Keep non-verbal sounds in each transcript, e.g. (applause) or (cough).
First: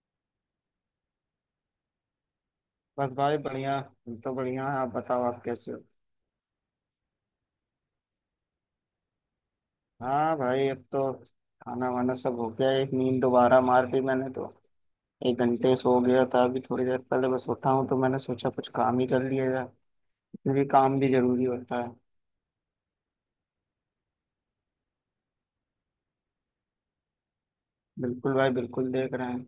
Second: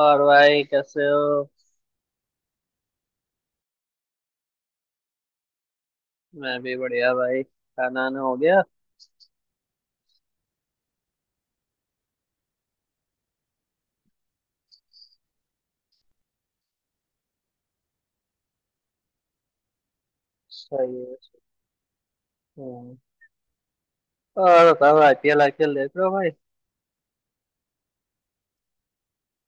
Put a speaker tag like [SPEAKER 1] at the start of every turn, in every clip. [SPEAKER 1] और भाई कैसे हो।
[SPEAKER 2] बस भाई बढ़िया। हम तो बढ़िया है, आप बताओ आप कैसे हो।
[SPEAKER 1] मैं भी बढ़िया भाई, खाना वाना हो गया।
[SPEAKER 2] हाँ भाई, अब तो खाना वाना सब हो गया। एक नींद दोबारा मार दी मैंने तो। एक घंटे सो गया था, अभी थोड़ी देर पहले बस उठा हूँ, तो मैंने सोचा कुछ काम ही कर लिया जाए, क्योंकि काम
[SPEAKER 1] सही
[SPEAKER 2] भी
[SPEAKER 1] है।
[SPEAKER 2] जरूरी होता है।
[SPEAKER 1] हम्म। और बताओ, आईपीएल आईपीएल देख रहे हो भाई?
[SPEAKER 2] बिल्कुल भाई, बिल्कुल देख रहे हैं।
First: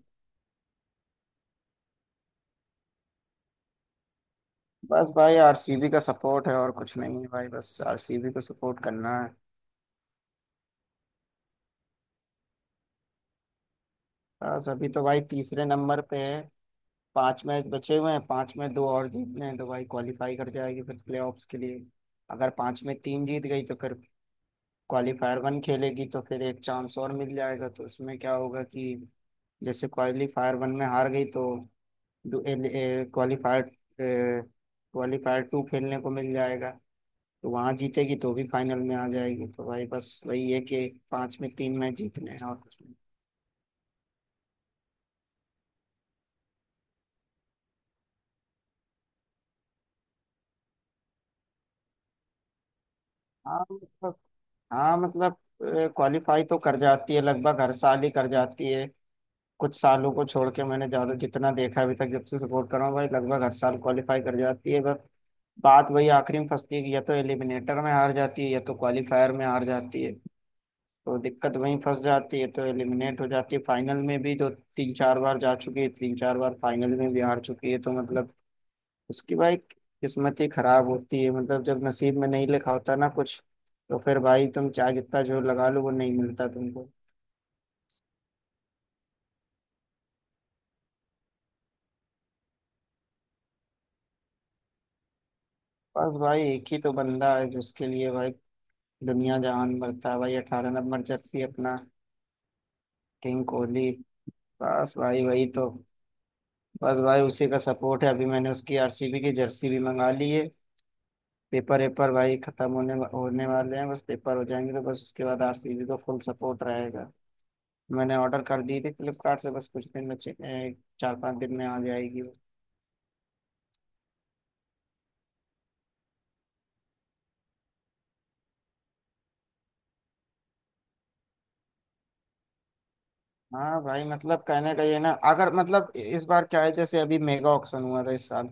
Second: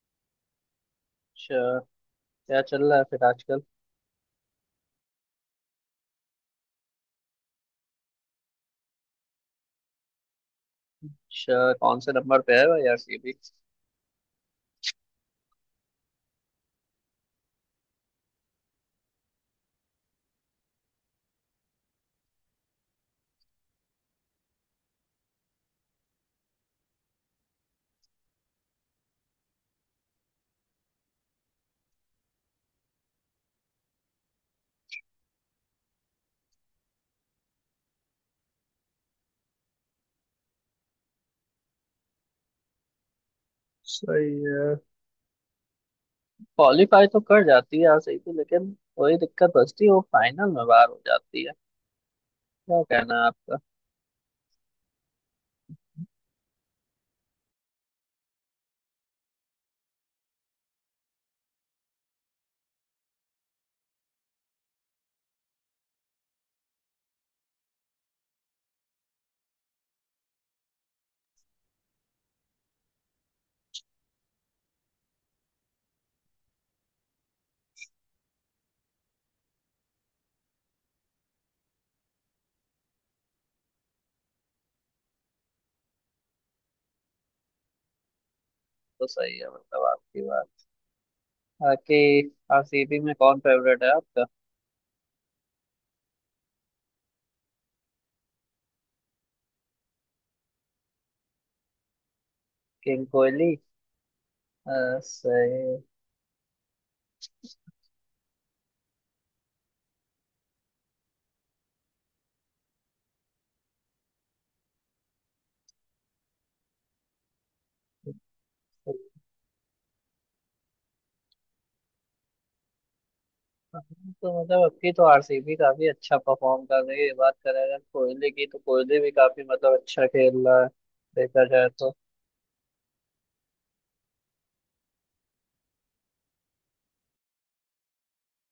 [SPEAKER 1] अच्छा, क्या चल रहा है फिर आजकल?
[SPEAKER 2] बस भाई, आरसीबी का सपोर्ट है और कुछ नहीं है भाई, बस आरसीबी को सपोर्ट करना है।
[SPEAKER 1] अच्छा, कौन से नंबर पे है भाई आरसीबी?
[SPEAKER 2] बस अभी तो भाई तीसरे नंबर पे है। पांच मैच बचे हुए हैं, पांच में दो और जीतने हैं तो भाई क्वालिफाई कर जाएगी फिर प्लेऑफ्स के लिए। अगर पांच में तीन जीत गई तो फिर क्वालिफायर वन खेलेगी, तो फिर एक चांस और मिल जाएगा। तो उसमें क्या होगा कि जैसे क्वालिफायर वन में हार गई, तो क्वालिफायर क्वालिफायर टू खेलने को मिल जाएगा। तो वहां जीतेगी तो भी फाइनल में आ जाएगी। तो भाई बस वही है कि पांच में तीन मैच जीतने हैं और कुछ नहीं।
[SPEAKER 1] सही है। क्वालीफाई तो कर जाती है आरसीबी, लेकिन वही दिक्कत बचती है, वो फाइनल में बाहर हो जाती है। क्या कहना है आपका?
[SPEAKER 2] हाँ मतलब, हाँ मतलब, क्वालिफाई तो कर जाती है, लगभग हर साल ही कर जाती है। कुछ सालों को छोड़ के मैंने ज्यादा जितना देखा अभी तक, जब से सपोर्ट कर रहा हूँ भाई, लगभग हर साल क्वालिफाई कर जाती है। बस बात वही आखिरी में फंसती है कि या तो एलिमिनेटर में हार जाती है या तो क्वालिफायर में हार जाती है। तो दिक्कत वहीं फंस जाती है, तो एलिमिनेट हो जाती है। फाइनल में भी तो तीन चार बार जा चुकी है, तीन चार बार फाइनल में भी हार चुकी है। तो मतलब उसकी भाई किस्मत ही खराब होती है, मतलब जब नसीब में नहीं लिखा होता ना कुछ, तो फिर भाई तुम चाहे जितना जोर लगा लो वो नहीं मिलता तुमको।
[SPEAKER 1] तो सही है मतलब आपकी बात। बाकी आरसीबी में कौन फेवरेट है आपका?
[SPEAKER 2] बस भाई एक ही तो बंदा है जिसके लिए भाई दुनिया जहान बरता भाई, अठारह नंबर जर्सी अपना
[SPEAKER 1] किंग
[SPEAKER 2] किंग
[SPEAKER 1] कोहली।
[SPEAKER 2] कोहली। बस भाई वही तो।
[SPEAKER 1] सही
[SPEAKER 2] बस भाई उसी का सपोर्ट है। अभी मैंने उसकी आरसीबी की जर्सी भी मंगा ली है। पेपर वेपर भाई खत्म होने होने वाले हैं, बस पेपर हो जाएंगे तो बस उसके बाद आरसीबी का फुल सपोर्ट रहेगा। मैंने ऑर्डर कर दी थी
[SPEAKER 1] है।
[SPEAKER 2] फ्लिपकार्ट से, बस कुछ दिन में चार पांच दिन में आ जाएगी।
[SPEAKER 1] तो मतलब अब की तो आरसीबी काफी अच्छा परफॉर्म कर रही है। बात करें अगर कोहली की, तो कोहली भी काफी मतलब अच्छा खेल रहा है, देखा जाए तो।
[SPEAKER 2] हाँ भाई मतलब, कहने का ये ना अगर मतलब इस बार क्या है, जैसे अभी मेगा ऑक्शन हुआ था इस साल।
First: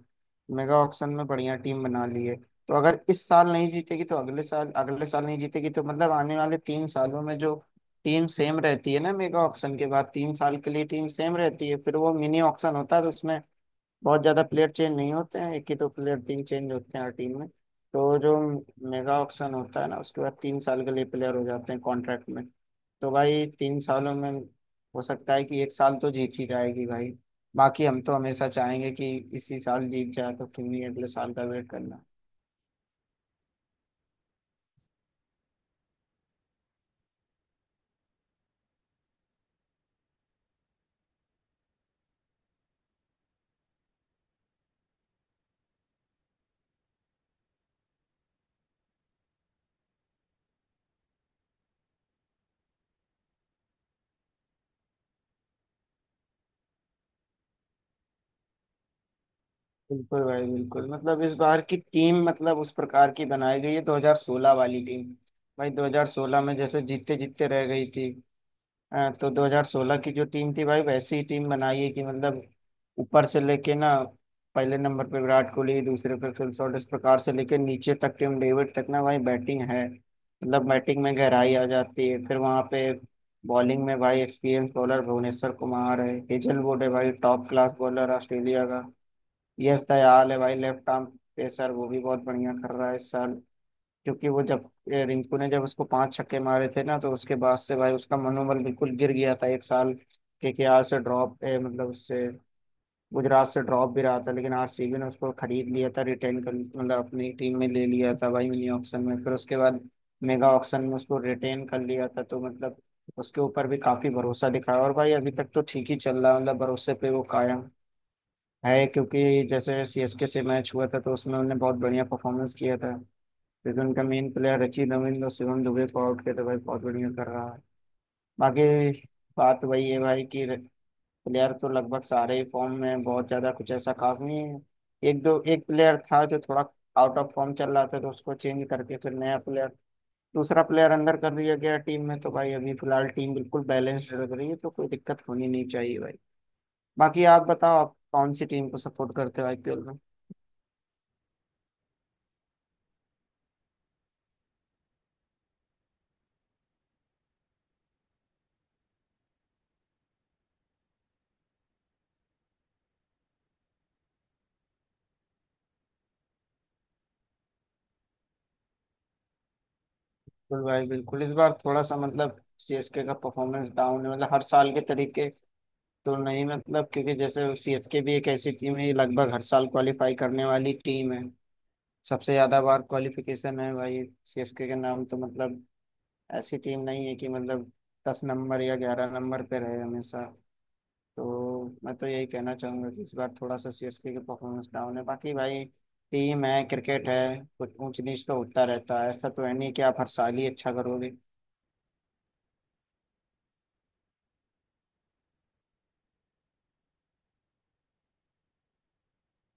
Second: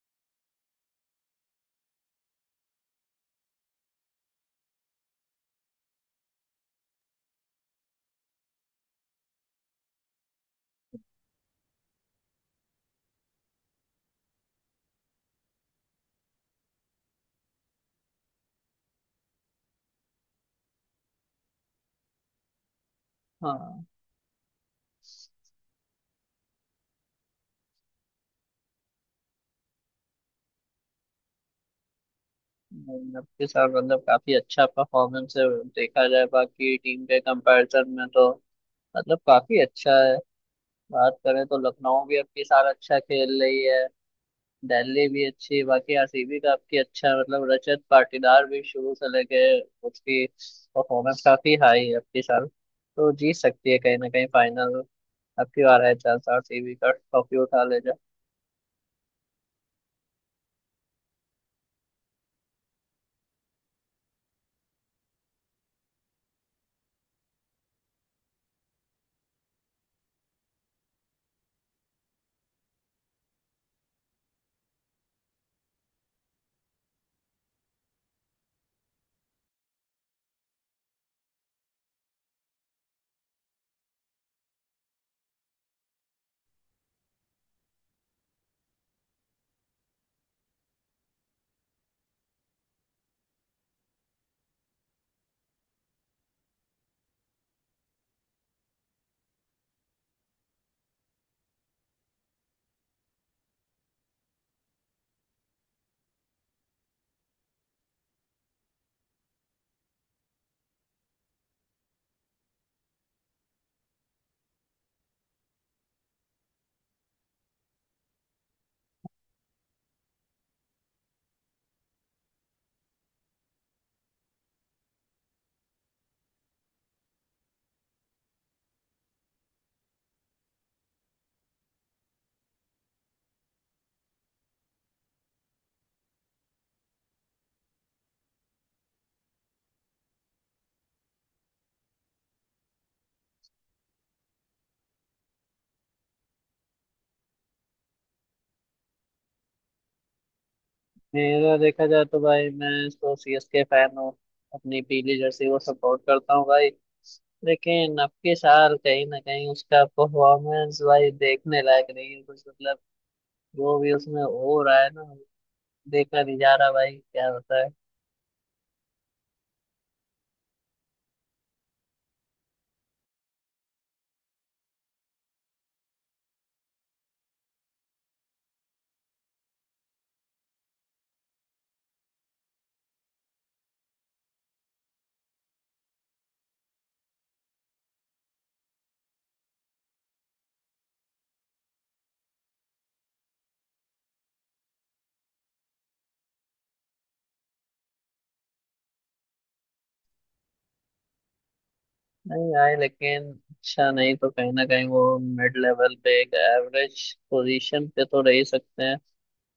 [SPEAKER 2] मेगा ऑक्शन में बढ़िया टीम बना ली है। तो अगर इस साल नहीं जीतेगी तो अगले साल, अगले साल नहीं जीतेगी तो मतलब आने वाले तीन सालों में जो टीम सेम रहती है ना मेगा ऑक्शन के बाद, तीन साल के लिए टीम सेम रहती है, फिर वो मिनी ऑक्शन होता है। तो उसमें बहुत ज्यादा प्लेयर चेंज नहीं होते हैं, एक ही दो प्लेयर तीन चेंज होते हैं हर टीम में। तो जो मेगा ऑक्शन होता है ना, उसके बाद तीन साल के लिए प्लेयर हो जाते हैं कॉन्ट्रैक्ट में। तो भाई तीन
[SPEAKER 1] हाँ,
[SPEAKER 2] सालों में हो सकता है कि एक साल तो जीत ही जाएगी भाई। बाकी हम तो हमेशा चाहेंगे कि इसी साल जीत जाए, तो क्यों नहीं, अगले साल का वेट करना।
[SPEAKER 1] अब के साथ मतलब काफी अच्छा परफॉर्मेंस है। देखा जाए बाकी टीम के कंपैरिजन में, तो मतलब काफी अच्छा है। बात करें तो लखनऊ भी अब की साल अच्छा खेल रही है, दिल्ली भी अच्छी है, बाकी आरसीबी का आपकी अच्छा, मतलब रजत पाटीदार भी शुरू से लेके उसकी परफॉर्मेंस काफी हाई है। अपनी साल तो जीत सकती है कहीं ना कहीं फाइनल। आपकी बार है चांस, आरसीबी का ट्रॉफी उठा ले जाए।
[SPEAKER 2] बिल्कुल भाई, बिल्कुल मतलब इस बार की टीम मतलब उस प्रकार की बनाई गई है, 2016 वाली टीम भाई। 2016 में जैसे जीतते जीतते रह गई थी। हाँ, तो 2016 की जो टीम थी भाई वैसी ही टीम बनाई है कि मतलब ऊपर से लेके ना, पहले नंबर पे विराट कोहली, दूसरे पे फिल शॉट, इस प्रकार से लेके नीचे तक टिम डेविड तक ना भाई बैटिंग है, मतलब बैटिंग में गहराई आ जाती है। फिर वहाँ पे बॉलिंग में भाई एक्सपीरियंस बॉलर भुवनेश्वर कुमार है, हेजलवुड है भाई, टॉप क्लास बॉलर ऑस्ट्रेलिया का। यश दयाल है भाई लेफ्ट आर्म पेसर, वो भी बहुत बढ़िया कर रहा है इस साल। क्योंकि वो जब रिंकू ने जब उसको पांच छक्के मारे थे ना, तो उसके बाद से भाई उसका मनोबल बिल्कुल गिर गया था। एक साल केकेआर से ड्रॉप मतलब उससे गुजरात से ड्रॉप भी रहा था, लेकिन आरसीबी ने उसको खरीद लिया था, रिटेन कर मतलब अपनी टीम में ले लिया था भाई मिनी ऑक्शन में। फिर उसके बाद मेगा ऑक्शन में उसको रिटेन कर लिया था। तो मतलब उसके ऊपर भी काफी भरोसा दिखाया, और भाई अभी तक तो ठीक ही चल रहा है, मतलब भरोसे पे वो कायम है। क्योंकि जैसे सीएसके से मैच हुआ था तो उसमें उन्होंने बहुत बढ़िया परफॉर्मेंस किया था, क्योंकि उनका मेन प्लेयर रचिन रविंद्र और शिवम दुबे को आउट किया, तो भाई बहुत बढ़िया कर रहा है। बाकी बात वही है भाई कि प्लेयर तो लगभग सारे ही फॉर्म में हैं, बहुत ज्यादा कुछ ऐसा खास नहीं है। एक दो एक प्लेयर था जो थोड़ा आउट ऑफ फॉर्म चल रहा था, तो उसको चेंज करके फिर नया प्लेयर, दूसरा प्लेयर अंदर कर दिया गया टीम में। तो भाई अभी फिलहाल टीम बिल्कुल बैलेंस्ड लग रही है, तो कोई दिक्कत होनी नहीं चाहिए भाई। बाकी आप बताओ आप कौन सी टीम को सपोर्ट करते हो आईपीएल में।
[SPEAKER 1] मेरा देखा जाए तो भाई, मैं तो सीएसके फैन हूँ। अपनी पीली जर्सी को सपोर्ट करता हूँ भाई। लेकिन अब के साल कहीं ना कहीं उसका परफॉर्मेंस भाई देखने लायक नहीं है कुछ, मतलब जो भी उसमें हो रहा है ना, देखा नहीं जा रहा भाई क्या होता है।
[SPEAKER 2] बिल्कुल भाई बिल्कुल, इस बार थोड़ा सा मतलब सीएसके का परफॉर्मेंस डाउन है, मतलब हर साल के तरीके तो नहीं मतलब, क्योंकि जैसे सीएसके भी एक ऐसी टीम है ये लगभग हर साल क्वालिफाई करने वाली टीम है। सबसे ज्यादा बार क्वालिफिकेशन है भाई सीएसके के नाम, तो मतलब ऐसी टीम नहीं है कि मतलब दस नंबर या ग्यारह नंबर पे रहे हमेशा। तो मैं तो यही कहना चाहूंगा कि इस बार थोड़ा सा सीएसके की परफॉर्मेंस डाउन है। बाकी भाई टीम है, क्रिकेट है, कुछ ऊंच नीच तो होता रहता है, ऐसा तो है नहीं कि आप हर साल ही अच्छा करोगे
[SPEAKER 1] नहीं आए, लेकिन अच्छा नहीं तो कहीं ना कहीं वो मिड लेवल पे एक एवरेज पोजीशन पे तो रह ही सकते हैं।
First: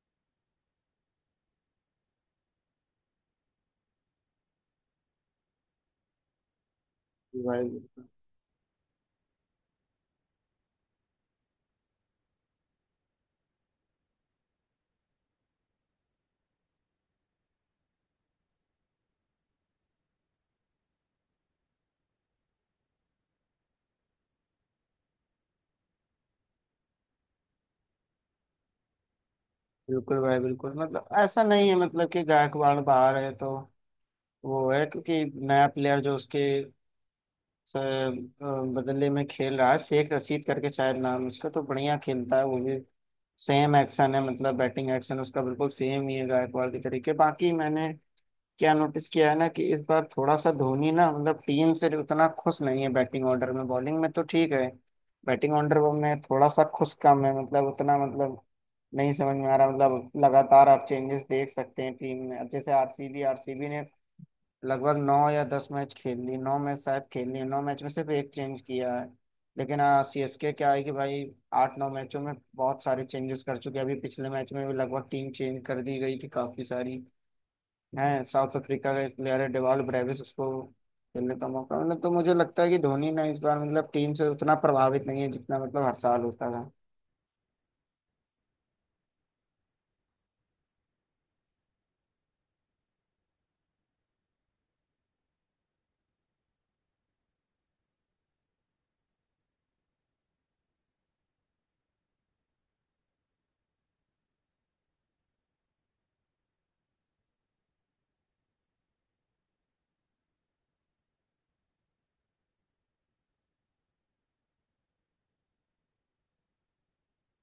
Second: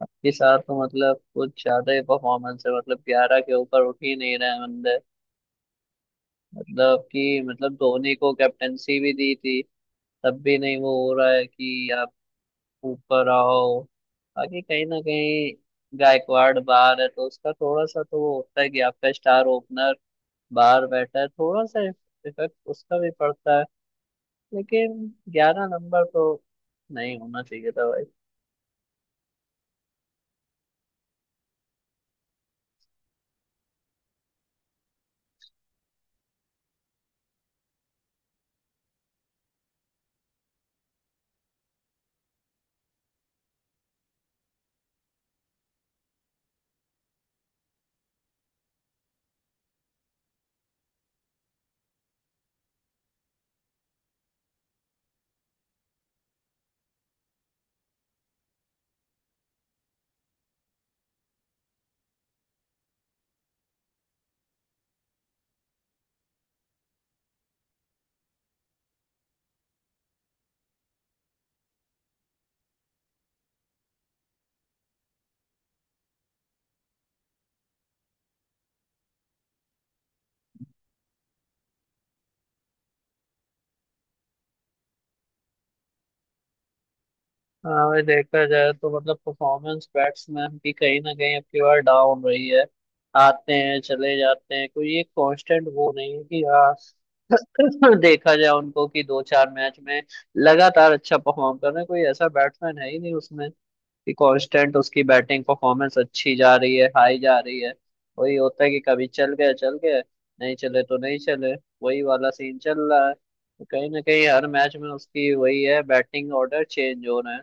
[SPEAKER 1] आपके साथ तो मतलब कुछ ज्यादा ही परफॉर्मेंस है, मतलब 11 के ऊपर उठ ही नहीं रहे हैं बंदे। मतलब कि मतलब
[SPEAKER 2] भाई।
[SPEAKER 1] धोनी को कैप्टेंसी भी दी थी, तब भी नहीं वो हो रहा है कि आप ऊपर आओ। बाकी कहीं ना कहीं गायकवाड़ बाहर है तो उसका थोड़ा सा तो वो होता है कि आपका स्टार ओपनर बाहर बैठा है, थोड़ा सा इफेक्ट उसका भी पड़ता है। लेकिन 11 नंबर तो नहीं होना चाहिए था भाई।
[SPEAKER 2] बिल्कुल भाई बिल्कुल, मतलब ऐसा नहीं है मतलब कि गायकवाड़ बाहर है तो वो है, क्योंकि नया प्लेयर जो उसके स- अ, बदले में खेल रहा है शेख रशीद करके शायद नाम है उसका, तो बढ़िया खेलता है वो भी, सेम एक्शन है, मतलब बैटिंग एक्शन उसका बिल्कुल सेम ही है गायकवाड़ के तरीके। बाकी मैंने क्या नोटिस किया है ना कि इस बार थोड़ा सा धोनी ना मतलब टीम से उतना खुश नहीं है बैटिंग ऑर्डर में, बॉलिंग में तो ठीक है, बैटिंग ऑर्डर में थोड़ा सा खुश कम है, मतलब उतना मतलब नहीं समझ में आ रहा, मतलब लगातार आप चेंजेस देख सकते हैं टीम में। अब जैसे आरसीबी, आरसीबी ने लगभग नौ या दस मैच खेल ली, नौ मैच शायद खेल ली, नौ मैच में सिर्फ एक चेंज किया है। लेकिन सी एस के क्या है कि भाई आठ नौ मैचों में बहुत सारे चेंजेस कर चुके हैं, अभी पिछले मैच में भी लगभग टीम चेंज कर दी गई थी काफी सारी हैं। साउथ अफ्रीका का एक प्लेयर है डेवाल्ड ब्रेविस, उसको खेलने का मौका मतलब, तो मुझे लगता है कि धोनी ना इस बार मतलब टीम से उतना प्रभावित नहीं है जितना मतलब हर साल होता था।
[SPEAKER 1] हाँ भाई, देखा जाए तो मतलब परफॉर्मेंस बैट्समैन की कहीं ना कहीं अब की बार डाउन रही है। आते हैं चले जाते हैं, कोई एक कांस्टेंट वो नहीं है कि हाँ (laughs) देखा जाए उनको कि दो चार मैच में लगातार अच्छा परफॉर्म कर रहे हैं, कोई ऐसा बैट्समैन है ही नहीं उसमें कि कांस्टेंट उसकी बैटिंग परफॉर्मेंस अच्छी जा रही है, हाई जा रही है। वही होता है कि कभी चल गए चल गए, नहीं चले तो नहीं चले। वही वाला सीन चल रहा है, तो कहीं ना कहीं हर मैच में उसकी वही है, बैटिंग ऑर्डर चेंज हो रहे हैं।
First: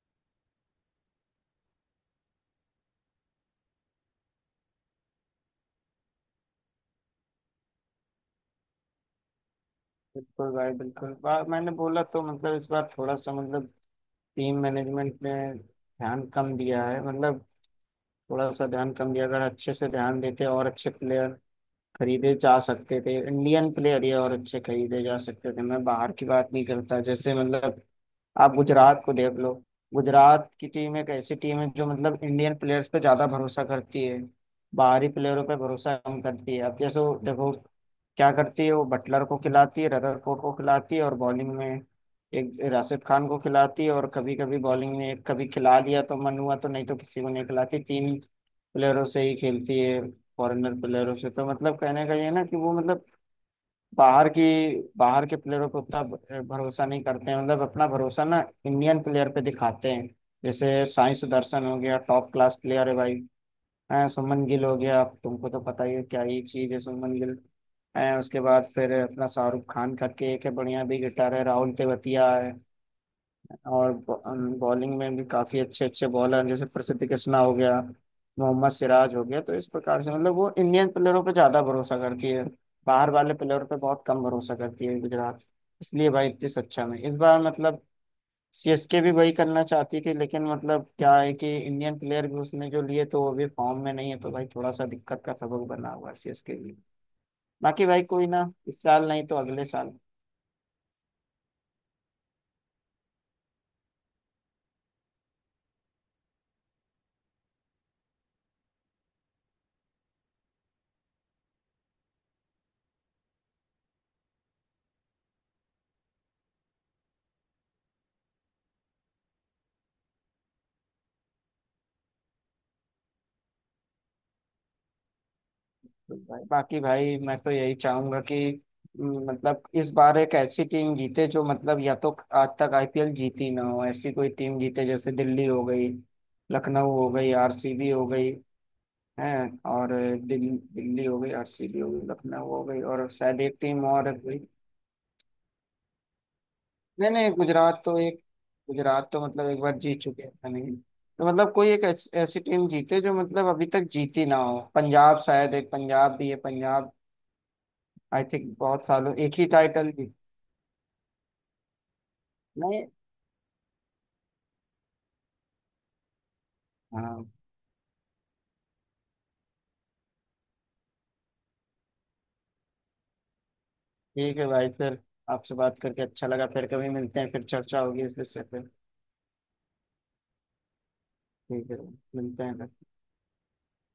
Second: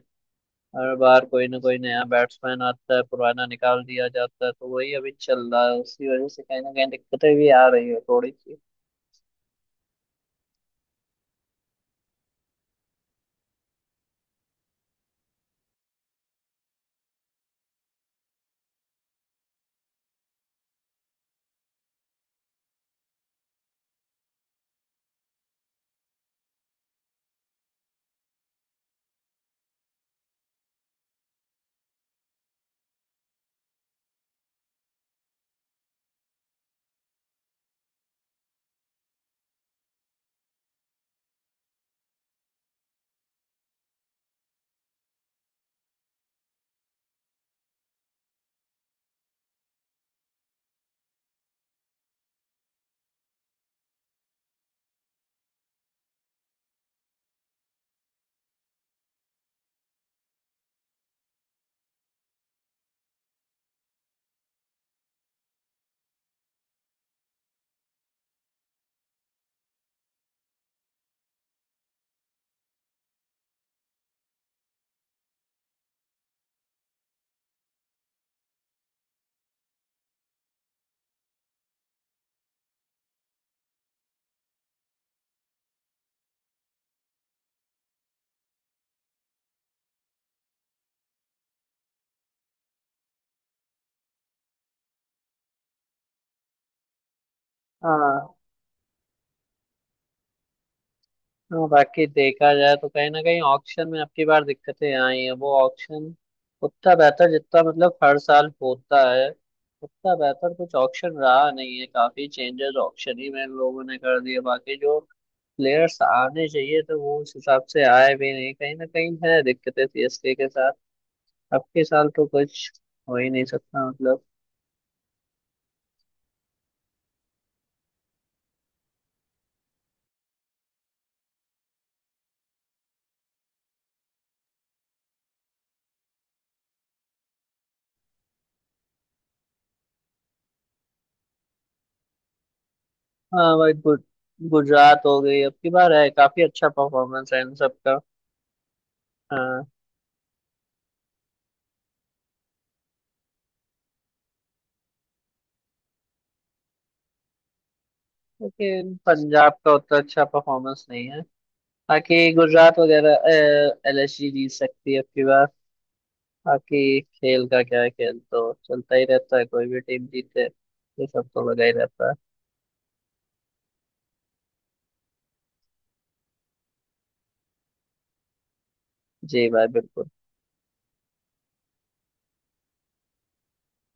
[SPEAKER 1] हर बार कोई ना कोई नया बैट्समैन आता है, पुराना निकाल दिया जाता है। तो वही अभी चल रहा है, उसकी वजह से कहीं ना कहीं दिक्कतें भी आ रही है थोड़ी सी।
[SPEAKER 2] बिल्कुल भाई बिल्कुल, मैंने बोला तो मतलब इस बार थोड़ा सा मतलब टीम मैनेजमेंट में ध्यान कम दिया है, मतलब थोड़ा सा ध्यान कम दिया, अगर अच्छे से ध्यान देते और अच्छे प्लेयर खरीदे जा सकते थे, इंडियन प्लेयर ये और अच्छे खरीदे जा सकते थे, मैं बाहर की बात नहीं करता। जैसे मतलब आप गुजरात को देख लो, गुजरात की टीम एक ऐसी टीम है जो मतलब इंडियन प्लेयर्स पे ज्यादा भरोसा करती है, बाहरी प्लेयरों पे भरोसा कम करती है। अब जैसे वो देखो क्या करती है, वो बटलर को खिलाती है, रदरफोर्ड को खिलाती है, और बॉलिंग में एक राशिद खान को खिलाती है, और कभी कभी बॉलिंग में एक कभी खिला लिया तो मन हुआ, तो नहीं तो किसी को नहीं खिलाती, तीन प्लेयरों से ही खेलती है फॉरेनर प्लेयरों से। तो मतलब कहने का ये है ना कि वो मतलब बाहर की, बाहर के प्लेयरों पे उतना भरोसा नहीं करते हैं, मतलब अपना भरोसा ना इंडियन प्लेयर पे दिखाते हैं। जैसे साई सुदर्शन हो गया, टॉप क्लास प्लेयर है भाई। हाँ, सुमन गिल हो गया, आप तुमको तो पता ही है क्या ही चीज़ है सुमन गिल। है उसके बाद फिर अपना शाहरुख खान करके एक है बढ़िया, भी गिटार है, राहुल तेवतिया है, और बॉलिंग में भी काफ़ी अच्छे अच्छे बॉलर हैं, जैसे प्रसिद्ध कृष्णा हो गया, मोहम्मद सिराज हो गया। तो इस प्रकार से मतलब वो इंडियन प्लेयरों पे ज़्यादा भरोसा करती है, बाहर वाले प्लेयर पे बहुत कम भरोसा करती है गुजरात। इसलिए भाई इतनी सच्चा में, इस बार मतलब सीएसके भी वही करना चाहती थी, लेकिन मतलब क्या है कि इंडियन प्लेयर भी उसने जो लिए तो वो भी फॉर्म में नहीं है, तो भाई थोड़ा सा दिक्कत का सबब बना हुआ है सीएसके लिए। बाकी भाई कोई
[SPEAKER 1] हाँ।
[SPEAKER 2] ना, इस साल नहीं तो अगले साल।
[SPEAKER 1] हाँ, बाकी देखा जाए तो कहीं ना कहीं ऑक्शन में आपकी बार दिक्कतें आई हैं। वो ऑक्शन उतना बेहतर जितना मतलब हर साल होता है उतना बेहतर कुछ ऑक्शन रहा नहीं है। काफी चेंजेस ऑक्शन ही में लोगों ने कर दिए, बाकी जो प्लेयर्स आने चाहिए तो वो उस हिसाब से आए भी नहीं। कहीं ना कहीं है दिक्कतें सीएसके के साथ, अब के साल तो कुछ हो ही नहीं सकता मतलब।
[SPEAKER 2] तो भाई बाकी भाई मैं तो यही चाहूंगा कि मतलब इस बार एक ऐसी टीम जीते जो मतलब या तो आज तक आईपीएल जीती ना हो, ऐसी कोई टीम जीते, जैसे दिल्ली हो गई, लखनऊ हो गई, आरसीबी हो गई है, और दिल्ली, दिल्ली हो गई, आरसीबी हो गई, लखनऊ हो गई, और शायद
[SPEAKER 1] हाँ
[SPEAKER 2] एक
[SPEAKER 1] भाई,
[SPEAKER 2] टीम और है कोई।
[SPEAKER 1] गुजरात हो गई अब की बार, है काफी अच्छा
[SPEAKER 2] नहीं
[SPEAKER 1] परफॉर्मेंस
[SPEAKER 2] नहीं,
[SPEAKER 1] है इन
[SPEAKER 2] गुजरात
[SPEAKER 1] सबका।
[SPEAKER 2] तो एक, गुजरात तो मतलब एक बार जीत चुके हैं, ऐसा नहीं। तो मतलब कोई एक ऐसी टीम जीते जो मतलब अभी तक जीती ना हो। पंजाब शायद, एक पंजाब भी है, पंजाब आई थिंक बहुत
[SPEAKER 1] लेकिन
[SPEAKER 2] सालों एक ही
[SPEAKER 1] पंजाब का
[SPEAKER 2] टाइटल
[SPEAKER 1] उतना
[SPEAKER 2] जीत,
[SPEAKER 1] अच्छा परफॉर्मेंस नहीं है, बाकी गुजरात
[SPEAKER 2] नहीं।
[SPEAKER 1] वगैरह एलएसजी जीत सकती है अब की बार। बाकी
[SPEAKER 2] हाँ
[SPEAKER 1] खेल का क्या है, खेल तो चलता ही रहता है, कोई भी टीम जीते ये सब तो लगा ही रहता है।
[SPEAKER 2] ठीक है भाई फिर, आपसे बात करके अच्छा लगा, फिर कभी मिलते हैं, फिर चर्चा होगी इस विषय पे।
[SPEAKER 1] जी भाई बिल्कुल।
[SPEAKER 2] ठीक है, मिलते हैं।